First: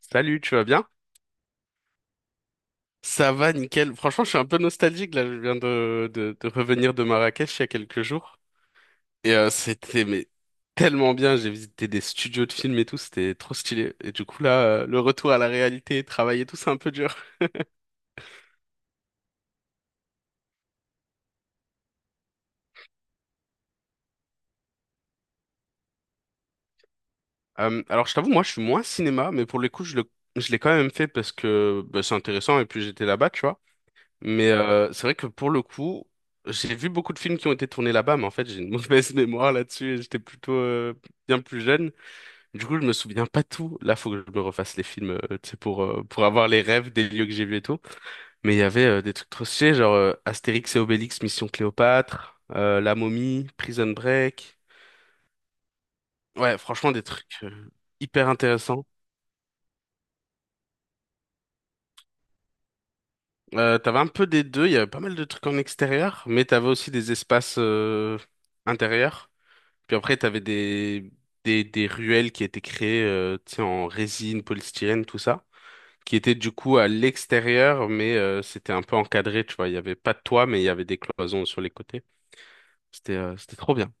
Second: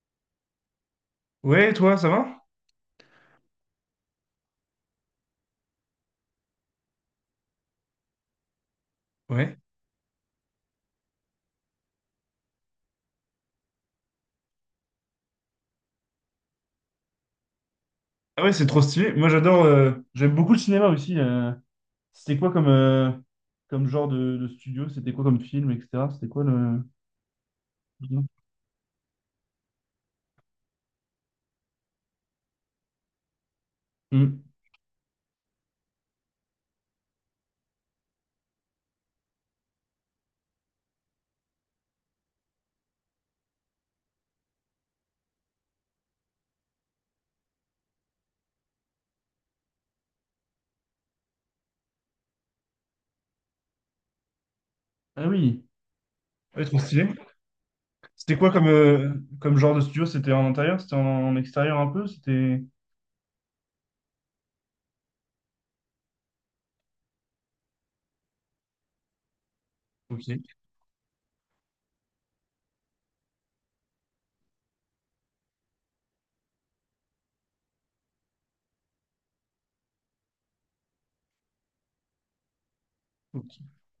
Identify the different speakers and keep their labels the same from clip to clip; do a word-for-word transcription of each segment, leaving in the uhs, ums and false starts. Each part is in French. Speaker 1: Salut, tu vas bien?
Speaker 2: Ouais, toi, ça va?
Speaker 1: Ça va, nickel. Franchement, je suis un peu nostalgique là. Je viens de, de, de revenir de Marrakech il y a quelques jours. Et euh,
Speaker 2: Ouais.
Speaker 1: c'était mais tellement bien. J'ai visité des studios de films et tout. C'était trop stylé. Et du coup, là, euh, le retour à la réalité, travailler et tout, c'est un peu dur.
Speaker 2: Ah ouais, c'est trop stylé. Moi, j'adore. euh, j'aime beaucoup le cinéma aussi. euh. C'était quoi comme, euh, comme genre de, de studio? C'était quoi comme film, et cetera. C'était quoi le.
Speaker 1: Euh, alors, je t'avoue, moi, je suis moins cinéma, mais pour le coup, je le, je l'ai quand même fait parce que bah, c'est intéressant. Et puis, j'étais là-bas, tu vois.
Speaker 2: Hum.
Speaker 1: Mais euh, c'est vrai que pour le coup, j'ai vu beaucoup de films qui ont été tournés là-bas, mais en fait, j'ai une mauvaise mémoire là-dessus. et J'étais plutôt euh, bien plus jeune. Du coup, je me souviens pas tout. Là, faut que je me refasse les films, euh, tu sais, pour, euh, pour avoir les rêves des lieux que j'ai vus et tout. Mais il y avait euh, des trucs trop stylés, genre euh, Astérix et Obélix, Mission Cléopâtre, euh, La Momie, Prison Break.
Speaker 2: Ah oui.
Speaker 1: Ouais,
Speaker 2: Ouais, trop
Speaker 1: franchement, des
Speaker 2: stylé.
Speaker 1: trucs euh, hyper
Speaker 2: C'était quoi comme,
Speaker 1: intéressants.
Speaker 2: euh, comme genre de studio? C'était en intérieur? C'était en, en extérieur un peu? C'était.
Speaker 1: Euh, t'avais un peu des deux, il y avait pas mal de trucs en extérieur, mais t'avais aussi des espaces euh, intérieurs. Puis après, t'avais
Speaker 2: Ok.
Speaker 1: des, des, des ruelles qui étaient créées, euh, tu sais, en résine, polystyrène, tout ça, qui était du coup à l'extérieur, mais euh, c'était un peu encadré, tu vois. Il y avait pas de toit, mais il y avait des cloisons sur les côtés. C'était euh, c'était trop
Speaker 2: Ok.
Speaker 1: bien.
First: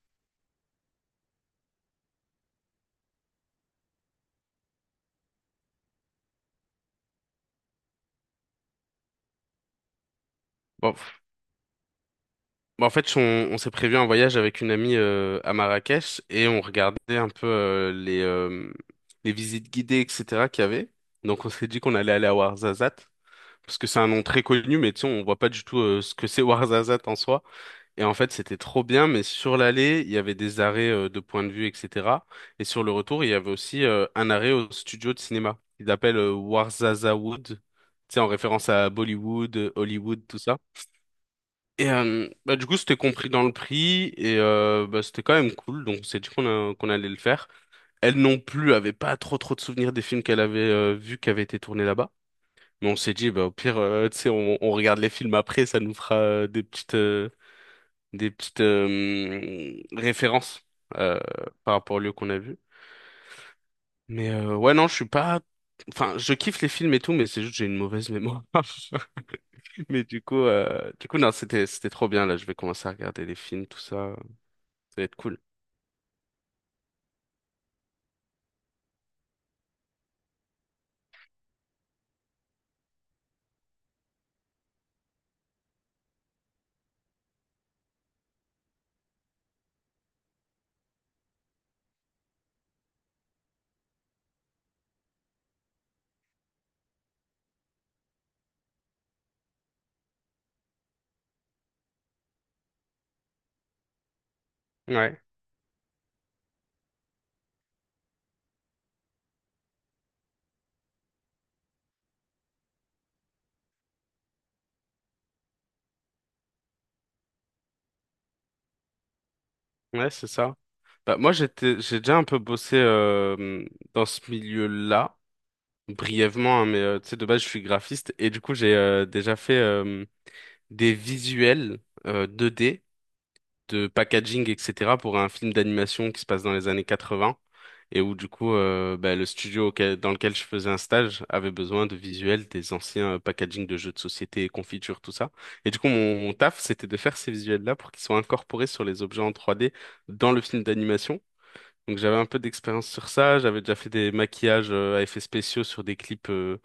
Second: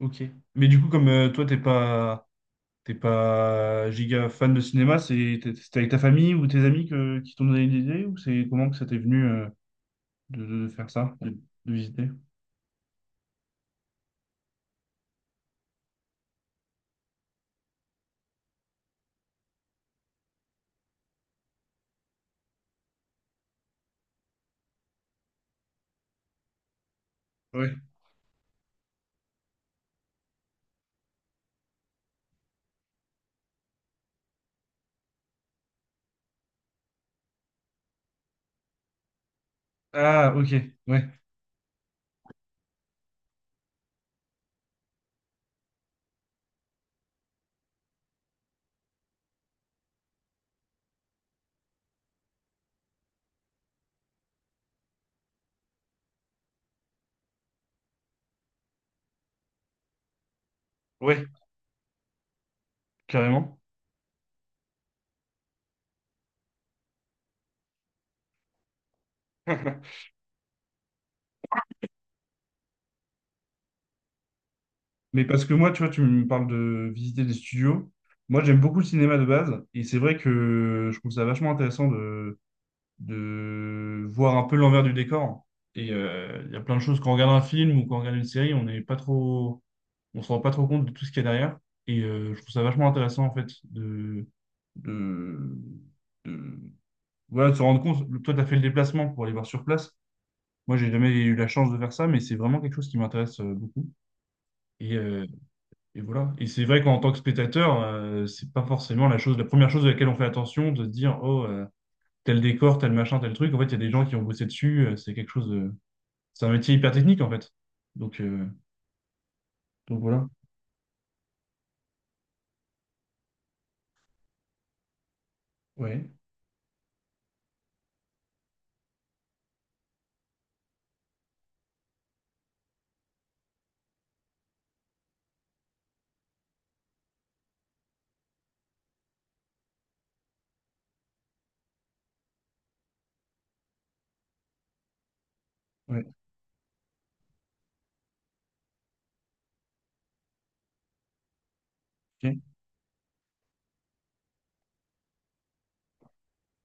Speaker 2: Ok. Mais du coup, comme euh, toi, t'es pas. T'es pas giga fan de cinéma, c'est- t'es- c'était avec ta famille ou tes amis que, qui t'ont donné l'idée ou c'est comment que ça t'est venu euh? de, de faire
Speaker 1: Bon,
Speaker 2: ça,
Speaker 1: pff.
Speaker 2: de, de visiter.
Speaker 1: Bon, en fait, on, on s'est prévu un voyage avec une amie euh, à Marrakech et on regardait un peu euh, les, euh, les visites guidées, etcétéra qu'il y avait. Donc, on s'est dit qu'on allait aller à Ouarzazate, parce que c'est un nom très connu, mais tu sais, on voit pas du tout euh, ce que c'est Ouarzazate en soi.
Speaker 2: Ouais.
Speaker 1: Et en fait, c'était trop bien, mais sur l'aller, il y avait des arrêts euh, de point de vue, etcétéra. Et sur le retour, il y avait aussi euh, un arrêt au studio de cinéma. Il appelle euh, Warzaza Wood, tu sais, en référence à Bollywood, euh, Hollywood,
Speaker 2: Ah,
Speaker 1: tout
Speaker 2: ok.
Speaker 1: ça.
Speaker 2: Ouais.
Speaker 1: Et euh, bah, du coup, c'était compris dans le prix, et euh, bah, c'était quand même cool, donc on s'est dit qu'on a- qu'on allait le faire. Elle non plus avait pas trop trop de souvenirs des films qu'elle avait euh, vus qui avaient été tournés là-bas. Mais on s'est dit, bah, au pire, euh, tu sais, on, on regarde les films après, ça nous fera euh, des petites... euh, des petites euh, références euh,
Speaker 2: Ouais,
Speaker 1: par rapport au lieu qu'on a vu.
Speaker 2: carrément.
Speaker 1: Mais euh, ouais, non, je suis pas. Enfin, je kiffe les films et tout, mais c'est juste que j'ai une mauvaise mémoire. Mais du coup, euh, du coup, non, c'était c'était trop bien là. Je vais commencer à regarder les films, tout ça. Ça va être
Speaker 2: Mais
Speaker 1: cool.
Speaker 2: parce que moi, tu vois, tu me parles de visiter des studios. Moi, j'aime beaucoup le cinéma de base. Et c'est vrai que je trouve ça vachement intéressant de, de voir un peu l'envers du décor. Et euh, il y a plein de choses. Quand on regarde un film ou quand on regarde une série, on n'est pas trop, on se rend pas trop compte de tout ce qu'il y a derrière. Et euh, je trouve ça vachement intéressant, en fait, de, de, de- voilà, de se rendre compte. Toi, tu as fait le déplacement pour aller voir sur place. Moi, j'ai jamais eu la chance de faire ça, mais c'est vraiment quelque chose qui m'intéresse euh, beaucoup. Et,
Speaker 1: Ouais,
Speaker 2: euh, et voilà. Et c'est vrai qu'en tant que spectateur, euh, c'est pas forcément la chose, la première chose à laquelle on fait attention, de se dire, oh, euh, tel décor, tel machin, tel truc. En fait, il y a des gens qui ont bossé dessus. euh, c'est quelque chose de... C'est un métier hyper technique, en fait. Donc, euh, donc
Speaker 1: ouais,
Speaker 2: voilà.
Speaker 1: c'est ça. Bah moi, j'étais, j'ai déjà un peu bossé euh, dans ce milieu-là,
Speaker 2: Ouais.
Speaker 1: brièvement, hein, mais euh, tu sais, de base, je suis graphiste et du coup, j'ai euh, déjà fait euh, des visuels euh, deux D de packaging, etcétéra pour un film d'animation qui se passe dans les années quatre-vingts et où du coup euh, bah, le studio auquel- dans lequel je faisais un stage avait besoin de visuels des anciens euh, packaging de jeux de société, confitures, tout ça. Et du coup
Speaker 2: Ouais.
Speaker 1: mon, mon taf c'était de faire ces visuels-là pour qu'ils soient incorporés sur les objets en trois D dans le film d'animation. Donc j'avais un
Speaker 2: Ok.
Speaker 1: peu d'expérience sur ça, j'avais déjà fait des maquillages euh, à effets spéciaux sur des clips euh,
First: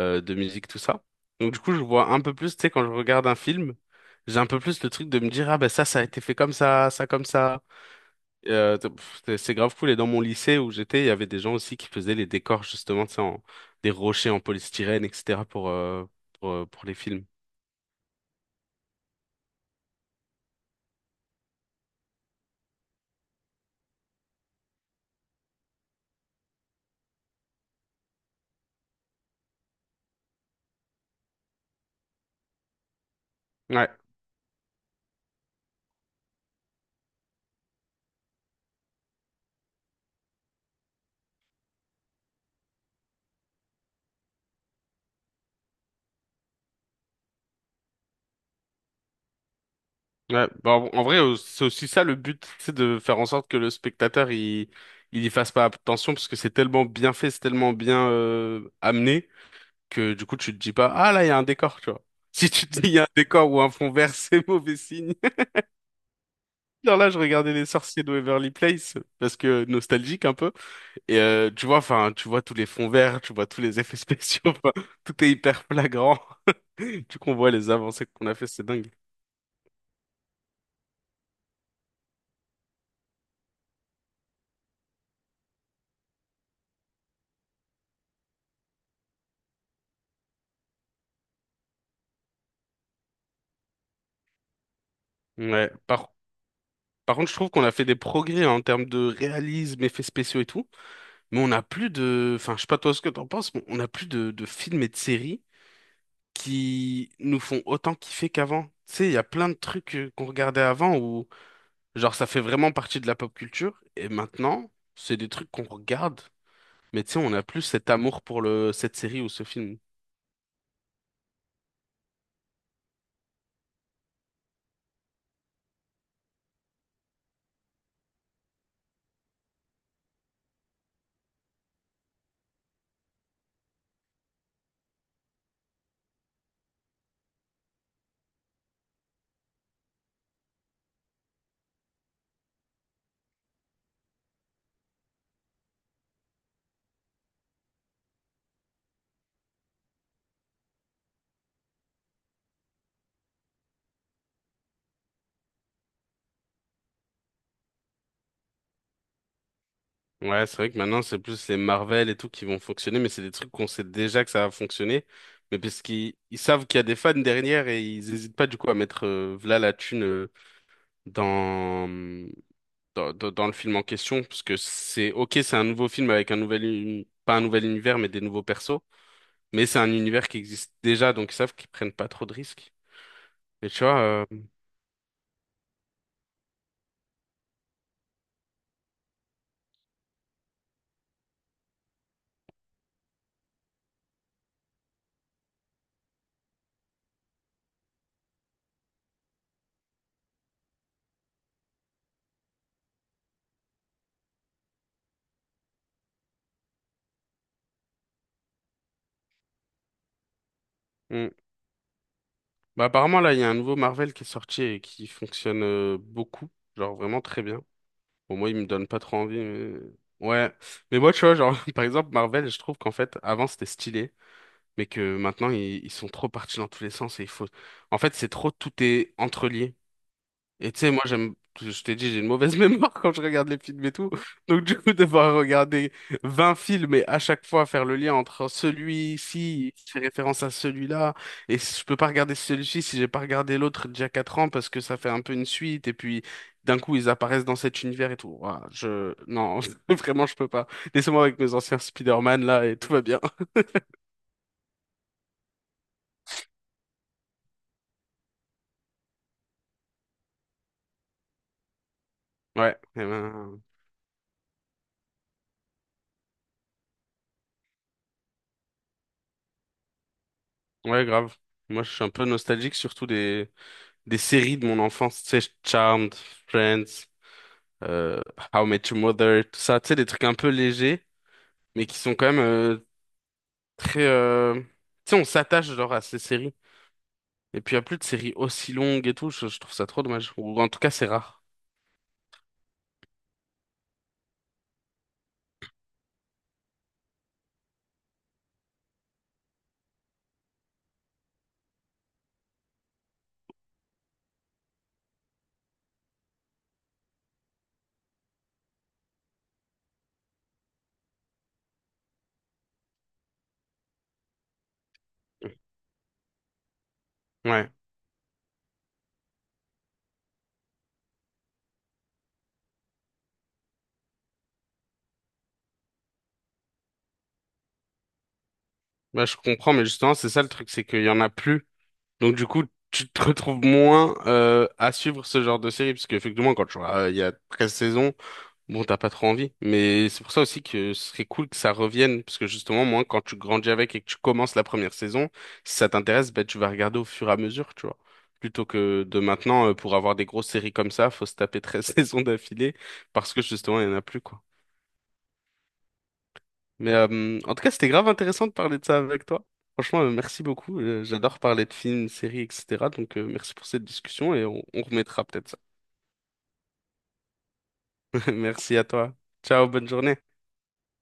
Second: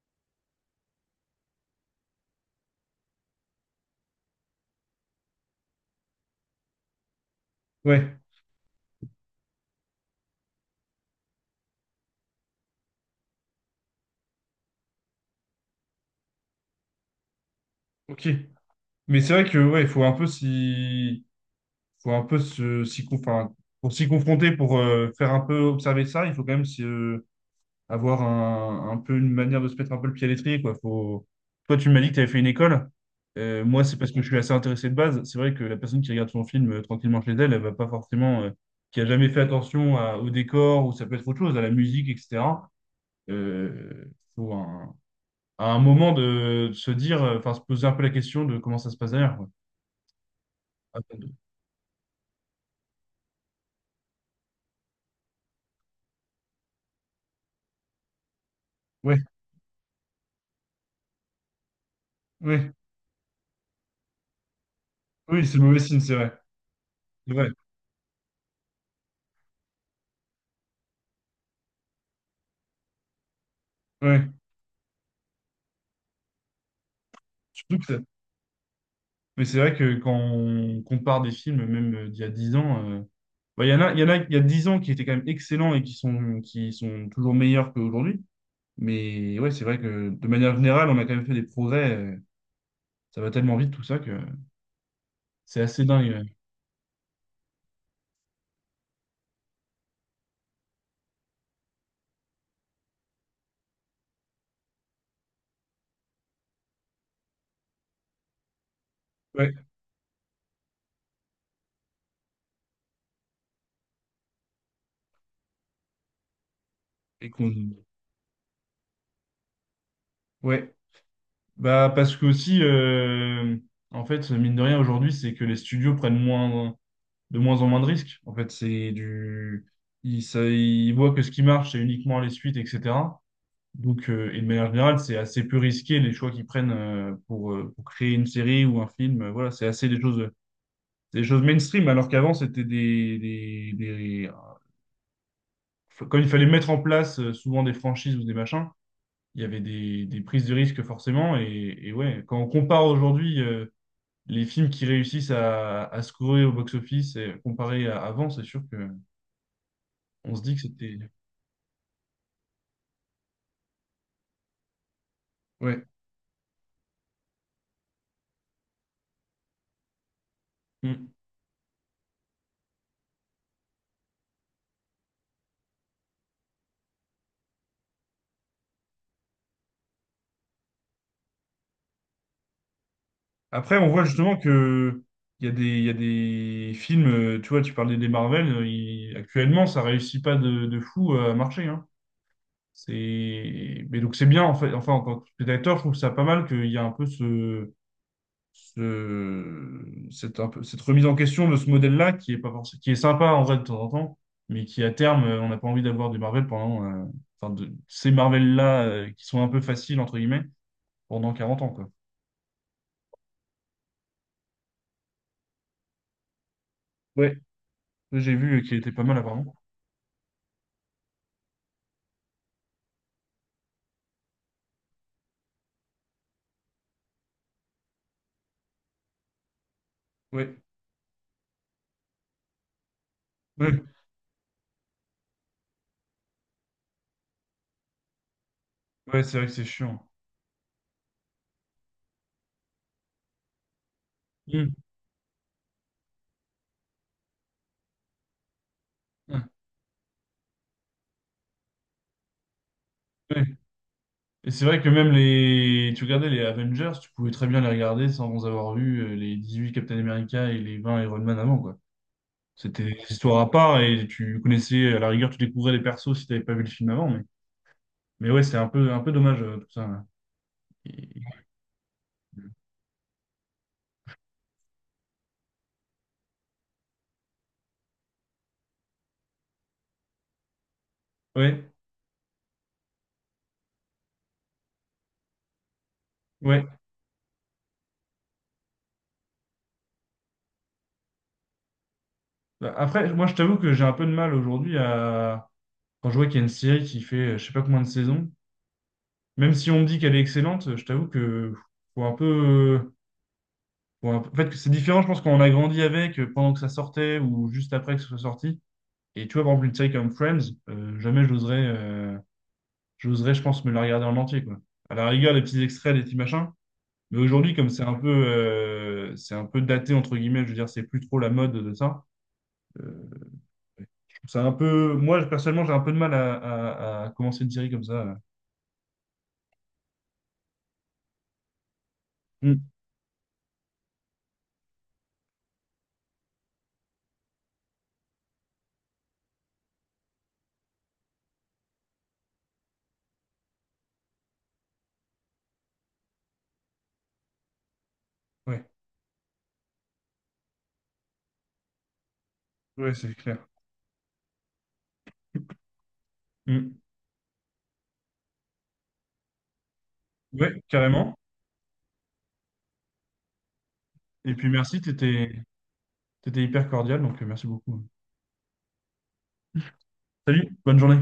Speaker 1: euh, de musique, tout ça. Donc du coup, je vois un peu plus, tu sais, quand je regarde un film, j'ai un peu plus le truc de me dire, ah ben ça, ça a été fait comme ça, ça comme ça.
Speaker 2: Ouais.
Speaker 1: Et, euh, t- pff, c'est c'est grave cool. Et dans mon lycée où j'étais, il y avait des gens aussi qui faisaient les décors, justement, tu sais, en, des rochers en polystyrène, etcétéra pour, euh, pour, euh, pour les films.
Speaker 2: Ok. Mais c'est vrai que, ouais, il faut un peu s'y... faut un peu se, s'y, con- enfin, pour s'y confronter, pour euh, faire un peu observer ça, il faut quand même se avoir un, un peu une manière de se mettre un peu le pied à l'étrier, quoi. Faut... Toi, tu m'as dit que tu avais fait une école. Euh, moi,
Speaker 1: Ouais,
Speaker 2: c'est parce que je suis assez intéressé de base. C'est vrai que la personne qui regarde son film euh, tranquillement chez elle, elle va pas forcément, euh, qui a jamais fait attention à- au décor ou ça peut être autre chose, à la musique, et cetera. Euh, faut un, à un moment de, de se dire, euh, enfin, se poser un peu la question de comment ça se passe derrière, quoi.
Speaker 1: Ouais, bah, en en
Speaker 2: Après,
Speaker 1: vrai,
Speaker 2: de-
Speaker 1: euh, c'est aussi ça le but, c'est de faire en sorte que le spectateur il il y fasse pas attention parce que c'est tellement bien fait, c'est tellement bien euh,
Speaker 2: Ouais,
Speaker 1: amené que du coup tu te dis pas ah là il y a un décor, tu vois. Si tu
Speaker 2: ouais,
Speaker 1: te dis il y a un décor ou un fond vert, c'est mauvais signe.
Speaker 2: oui, c'est mauvais signe, c'est vrai.
Speaker 1: Genre là, je
Speaker 2: C'est vrai.
Speaker 1: regardais Les Sorciers de Waverly Place parce que nostalgique un peu et euh, tu vois, enfin, tu vois tous les fonds verts, tu vois tous les effets
Speaker 2: Ouais.
Speaker 1: spéciaux, enfin, tout est hyper flagrant. Du coup, on voit les avancées qu'on a fait, c'est dingue.
Speaker 2: Mais c'est vrai que quand on compare des films, même euh, d'il y a dix ans, euh, bah, il y en a, il y en a, il y a dix ans qui étaient quand même excellents et qui sont, qui sont toujours meilleurs qu'aujourd'hui. Mais ouais, c'est vrai que de manière générale, on a quand même fait des progrès. euh, ça va tellement vite tout ça que c'est
Speaker 1: Ouais,
Speaker 2: assez
Speaker 1: par
Speaker 2: dingue.
Speaker 1: Par contre, je trouve qu'on a fait des progrès en termes de réalisme, effets spéciaux et tout, mais on n'a plus de... Enfin, je sais pas toi ce que t'en penses, mais on n'a plus de, de films et de séries qui nous font autant kiffer qu'avant. Tu sais, il y a
Speaker 2: Ouais.
Speaker 1: plein
Speaker 2: Ouais.
Speaker 1: de trucs euh, qu'on regardait avant où, genre, ça fait vraiment partie de la pop culture, et maintenant, c'est des trucs qu'on regarde, mais tu sais,
Speaker 2: Et
Speaker 1: on n'a
Speaker 2: qu'on...
Speaker 1: plus cet amour pour le... cette série ou ce film.
Speaker 2: Ouais. Bah, parce que aussi, euh, en fait, mine de rien, aujourd'hui, c'est que les studios prennent moins, de moins en moins de risques. En fait, c'est du... Ils, ça- ils voient que ce qui marche, c'est uniquement les suites, et cetera. Donc, euh, et de manière générale, c'est assez peu risqué les choix qu'ils prennent euh, pour, euh, pour créer une série ou un film. Euh, voilà, c'est assez des choses, c'est des choses mainstream, alors qu'avant, c'était des, des, des- quand il fallait mettre en place euh, souvent des franchises ou des machins, il y avait des, des prises de risques forcément. Et, et ouais, quand on compare aujourd'hui euh, les films qui réussissent à, à scorer au box-office et comparé à avant, c'est sûr que on se
Speaker 1: Ouais,
Speaker 2: dit
Speaker 1: c'est
Speaker 2: que
Speaker 1: vrai que
Speaker 2: c'était...
Speaker 1: maintenant, c'est plus les Marvel et tout qui vont fonctionner, mais c'est des trucs qu'on sait déjà que ça va fonctionner. Mais parce
Speaker 2: Ouais.
Speaker 1: qu'ils ils savent qu'il y a des fans derrière et ils hésitent pas du coup à mettre euh, v'là la thune euh,
Speaker 2: Mm.
Speaker 1: dans, dans, dans, dans le film en question. Parce que c'est ok, c'est un nouveau film avec un nouvel, uni- pas un nouvel univers, mais des nouveaux persos. Mais c'est un univers qui existe déjà, donc ils savent qu'ils prennent pas trop de risques. Et
Speaker 2: Après,
Speaker 1: tu
Speaker 2: on
Speaker 1: vois,
Speaker 2: voit
Speaker 1: euh,
Speaker 2: justement que il y a des, il y a des films, euh, tu vois, tu parlais des Marvel, euh, il- actuellement, ça réussit pas de, de fou euh, à marcher, hein. C'est, mais donc c'est bien, en fait, enfin, en tant que spectateur, je trouve ça pas mal qu'il y a un peu ce, ce- cette, un peu, cette remise en question de ce modèle-là qui est pas forcément, qui est sympa en vrai de temps en temps, mais qui à terme, euh, on n'a pas envie d'avoir des Marvel pendant, euh, enfin, de, ces Marvel-là, euh, qui sont un peu faciles, entre guillemets, pendant
Speaker 1: on-
Speaker 2: quarante ans, quoi.
Speaker 1: bah, apparemment là, il y a un nouveau Marvel qui est sorti et qui fonctionne euh, beaucoup, genre vraiment
Speaker 2: Ouais,
Speaker 1: très bien.
Speaker 2: ça, j'ai
Speaker 1: Bon, moi, il
Speaker 2: vu
Speaker 1: me
Speaker 2: qu'il
Speaker 1: donne
Speaker 2: était
Speaker 1: pas
Speaker 2: pas mal
Speaker 1: trop envie,
Speaker 2: apparemment.
Speaker 1: mais... Ouais. Mais moi, tu vois, genre, par exemple, Marvel, je trouve qu'en fait, avant, c'était stylé, mais que maintenant, ils, ils sont trop partis dans tous les sens et il faut... En fait, c'est trop, tout est entrelié.
Speaker 2: Ouais.
Speaker 1: Et tu sais, moi, j'aime, je t'ai dit, j'ai une mauvaise mémoire quand je regarde les
Speaker 2: Ouais,
Speaker 1: films et tout. Donc, du coup, devoir regarder vingt films et à chaque fois faire le lien entre
Speaker 2: ouais, c'est vrai que c'est
Speaker 1: celui-ci qui fait
Speaker 2: chiant.
Speaker 1: référence à celui-là. Et je peux pas regarder celui-ci si j'ai pas regardé l'autre d'il y a quatre ans parce
Speaker 2: Mm.
Speaker 1: que ça fait un peu une suite. Et puis, d'un coup, ils apparaissent dans cet univers et tout. Ouah, je,
Speaker 2: Ah,
Speaker 1: non, vraiment, je peux pas. Laissez-moi avec mes anciens Spider-Man là et tout va bien.
Speaker 2: ouais. Et c'est vrai que même les. Tu regardais les Avengers, tu pouvais très bien les regarder sans avoir vu euh, les dix-huit Captain America et les vingt Iron Man avant, quoi.
Speaker 1: Ouais,
Speaker 2: C'était des
Speaker 1: eh
Speaker 2: histoires à
Speaker 1: ben,
Speaker 2: part et tu connaissais, à la rigueur, tu découvrais les persos si t'avais pas vu le film avant, mais, mais ouais, c'est un peu, un peu dommage euh, tout ça, là.
Speaker 1: ouais,
Speaker 2: Et-
Speaker 1: grave. Moi, je suis un peu nostalgique, surtout des, des séries de mon enfance, tu sais, Charmed, Friends, euh, How I Met Your Mother, tout ça, tu sais, des trucs un peu légers,
Speaker 2: Ouais,
Speaker 1: mais qui sont quand même euh, très... euh, Tu sais, on s'attache genre à ces séries.
Speaker 2: ouais.
Speaker 1: Et puis, il n'y a plus de séries aussi longues et tout, je, je trouve ça trop dommage. Ou en tout cas, c'est rare.
Speaker 2: Bah, après, moi, je t'avoue que j'ai un peu de mal aujourd'hui à. Quand je vois qu'il y a une série qui fait euh, je sais pas combien de saisons, même si on me dit qu'elle est excellente, je t'avoue que faut un peu. Ou un- En fait, que c'est différent, je pense, quand on a grandi avec, euh, pendant que ça sortait ou juste après que ce soit sorti. Et tu vois, par exemple, une série comme Friends, euh, jamais j'oserais, euh, j'oserais, je pense, me la regarder en entier, quoi. À la rigueur, les petits extraits, les petits machins. Mais aujourd'hui, comme
Speaker 1: Ouais,
Speaker 2: c'est un peu, euh, c'est un peu daté, entre guillemets, je veux dire, c'est plus trop la mode de ça. Euh, je trouve ça un peu, moi, personnellement, j'ai un peu de mal à, à- à commencer une série comme ça.
Speaker 1: bah, je comprends, mais justement, c'est ça le truc, c'est qu'il y en a plus. Donc, du
Speaker 2: Mm.
Speaker 1: coup, tu te retrouves moins euh, à suivre ce genre de série, parce qu'effectivement, quand tu vois, euh, il y a treize saisons. Bon, t'as pas trop envie, mais c'est pour ça aussi que ce serait cool que ça revienne, parce que justement, moi, quand tu grandis avec et que tu commences la première saison, si ça t'intéresse, ben, tu vas regarder au fur et à mesure, tu vois.
Speaker 2: Ouais,
Speaker 1: Plutôt que de maintenant, euh, pour avoir des grosses séries comme ça, faut se taper treize saisons d'affilée,
Speaker 2: ouais, c'est
Speaker 1: parce
Speaker 2: clair.
Speaker 1: que justement, il y en a plus, quoi.
Speaker 2: Mm.
Speaker 1: Mais euh, en tout cas, c'était grave intéressant de parler de ça avec toi. Franchement, euh, merci
Speaker 2: Ouais,
Speaker 1: beaucoup. Euh,
Speaker 2: carrément.
Speaker 1: J'adore parler de films, séries, etcétéra. Donc, euh, merci pour cette
Speaker 2: Et
Speaker 1: discussion et
Speaker 2: puis
Speaker 1: on
Speaker 2: merci,
Speaker 1: on remettra
Speaker 2: t'étais,
Speaker 1: peut-être ça.
Speaker 2: t'étais hyper cordial, donc euh, merci beaucoup.
Speaker 1: Merci à toi. Ciao, bonne journée.
Speaker 2: Salut, bonne journée.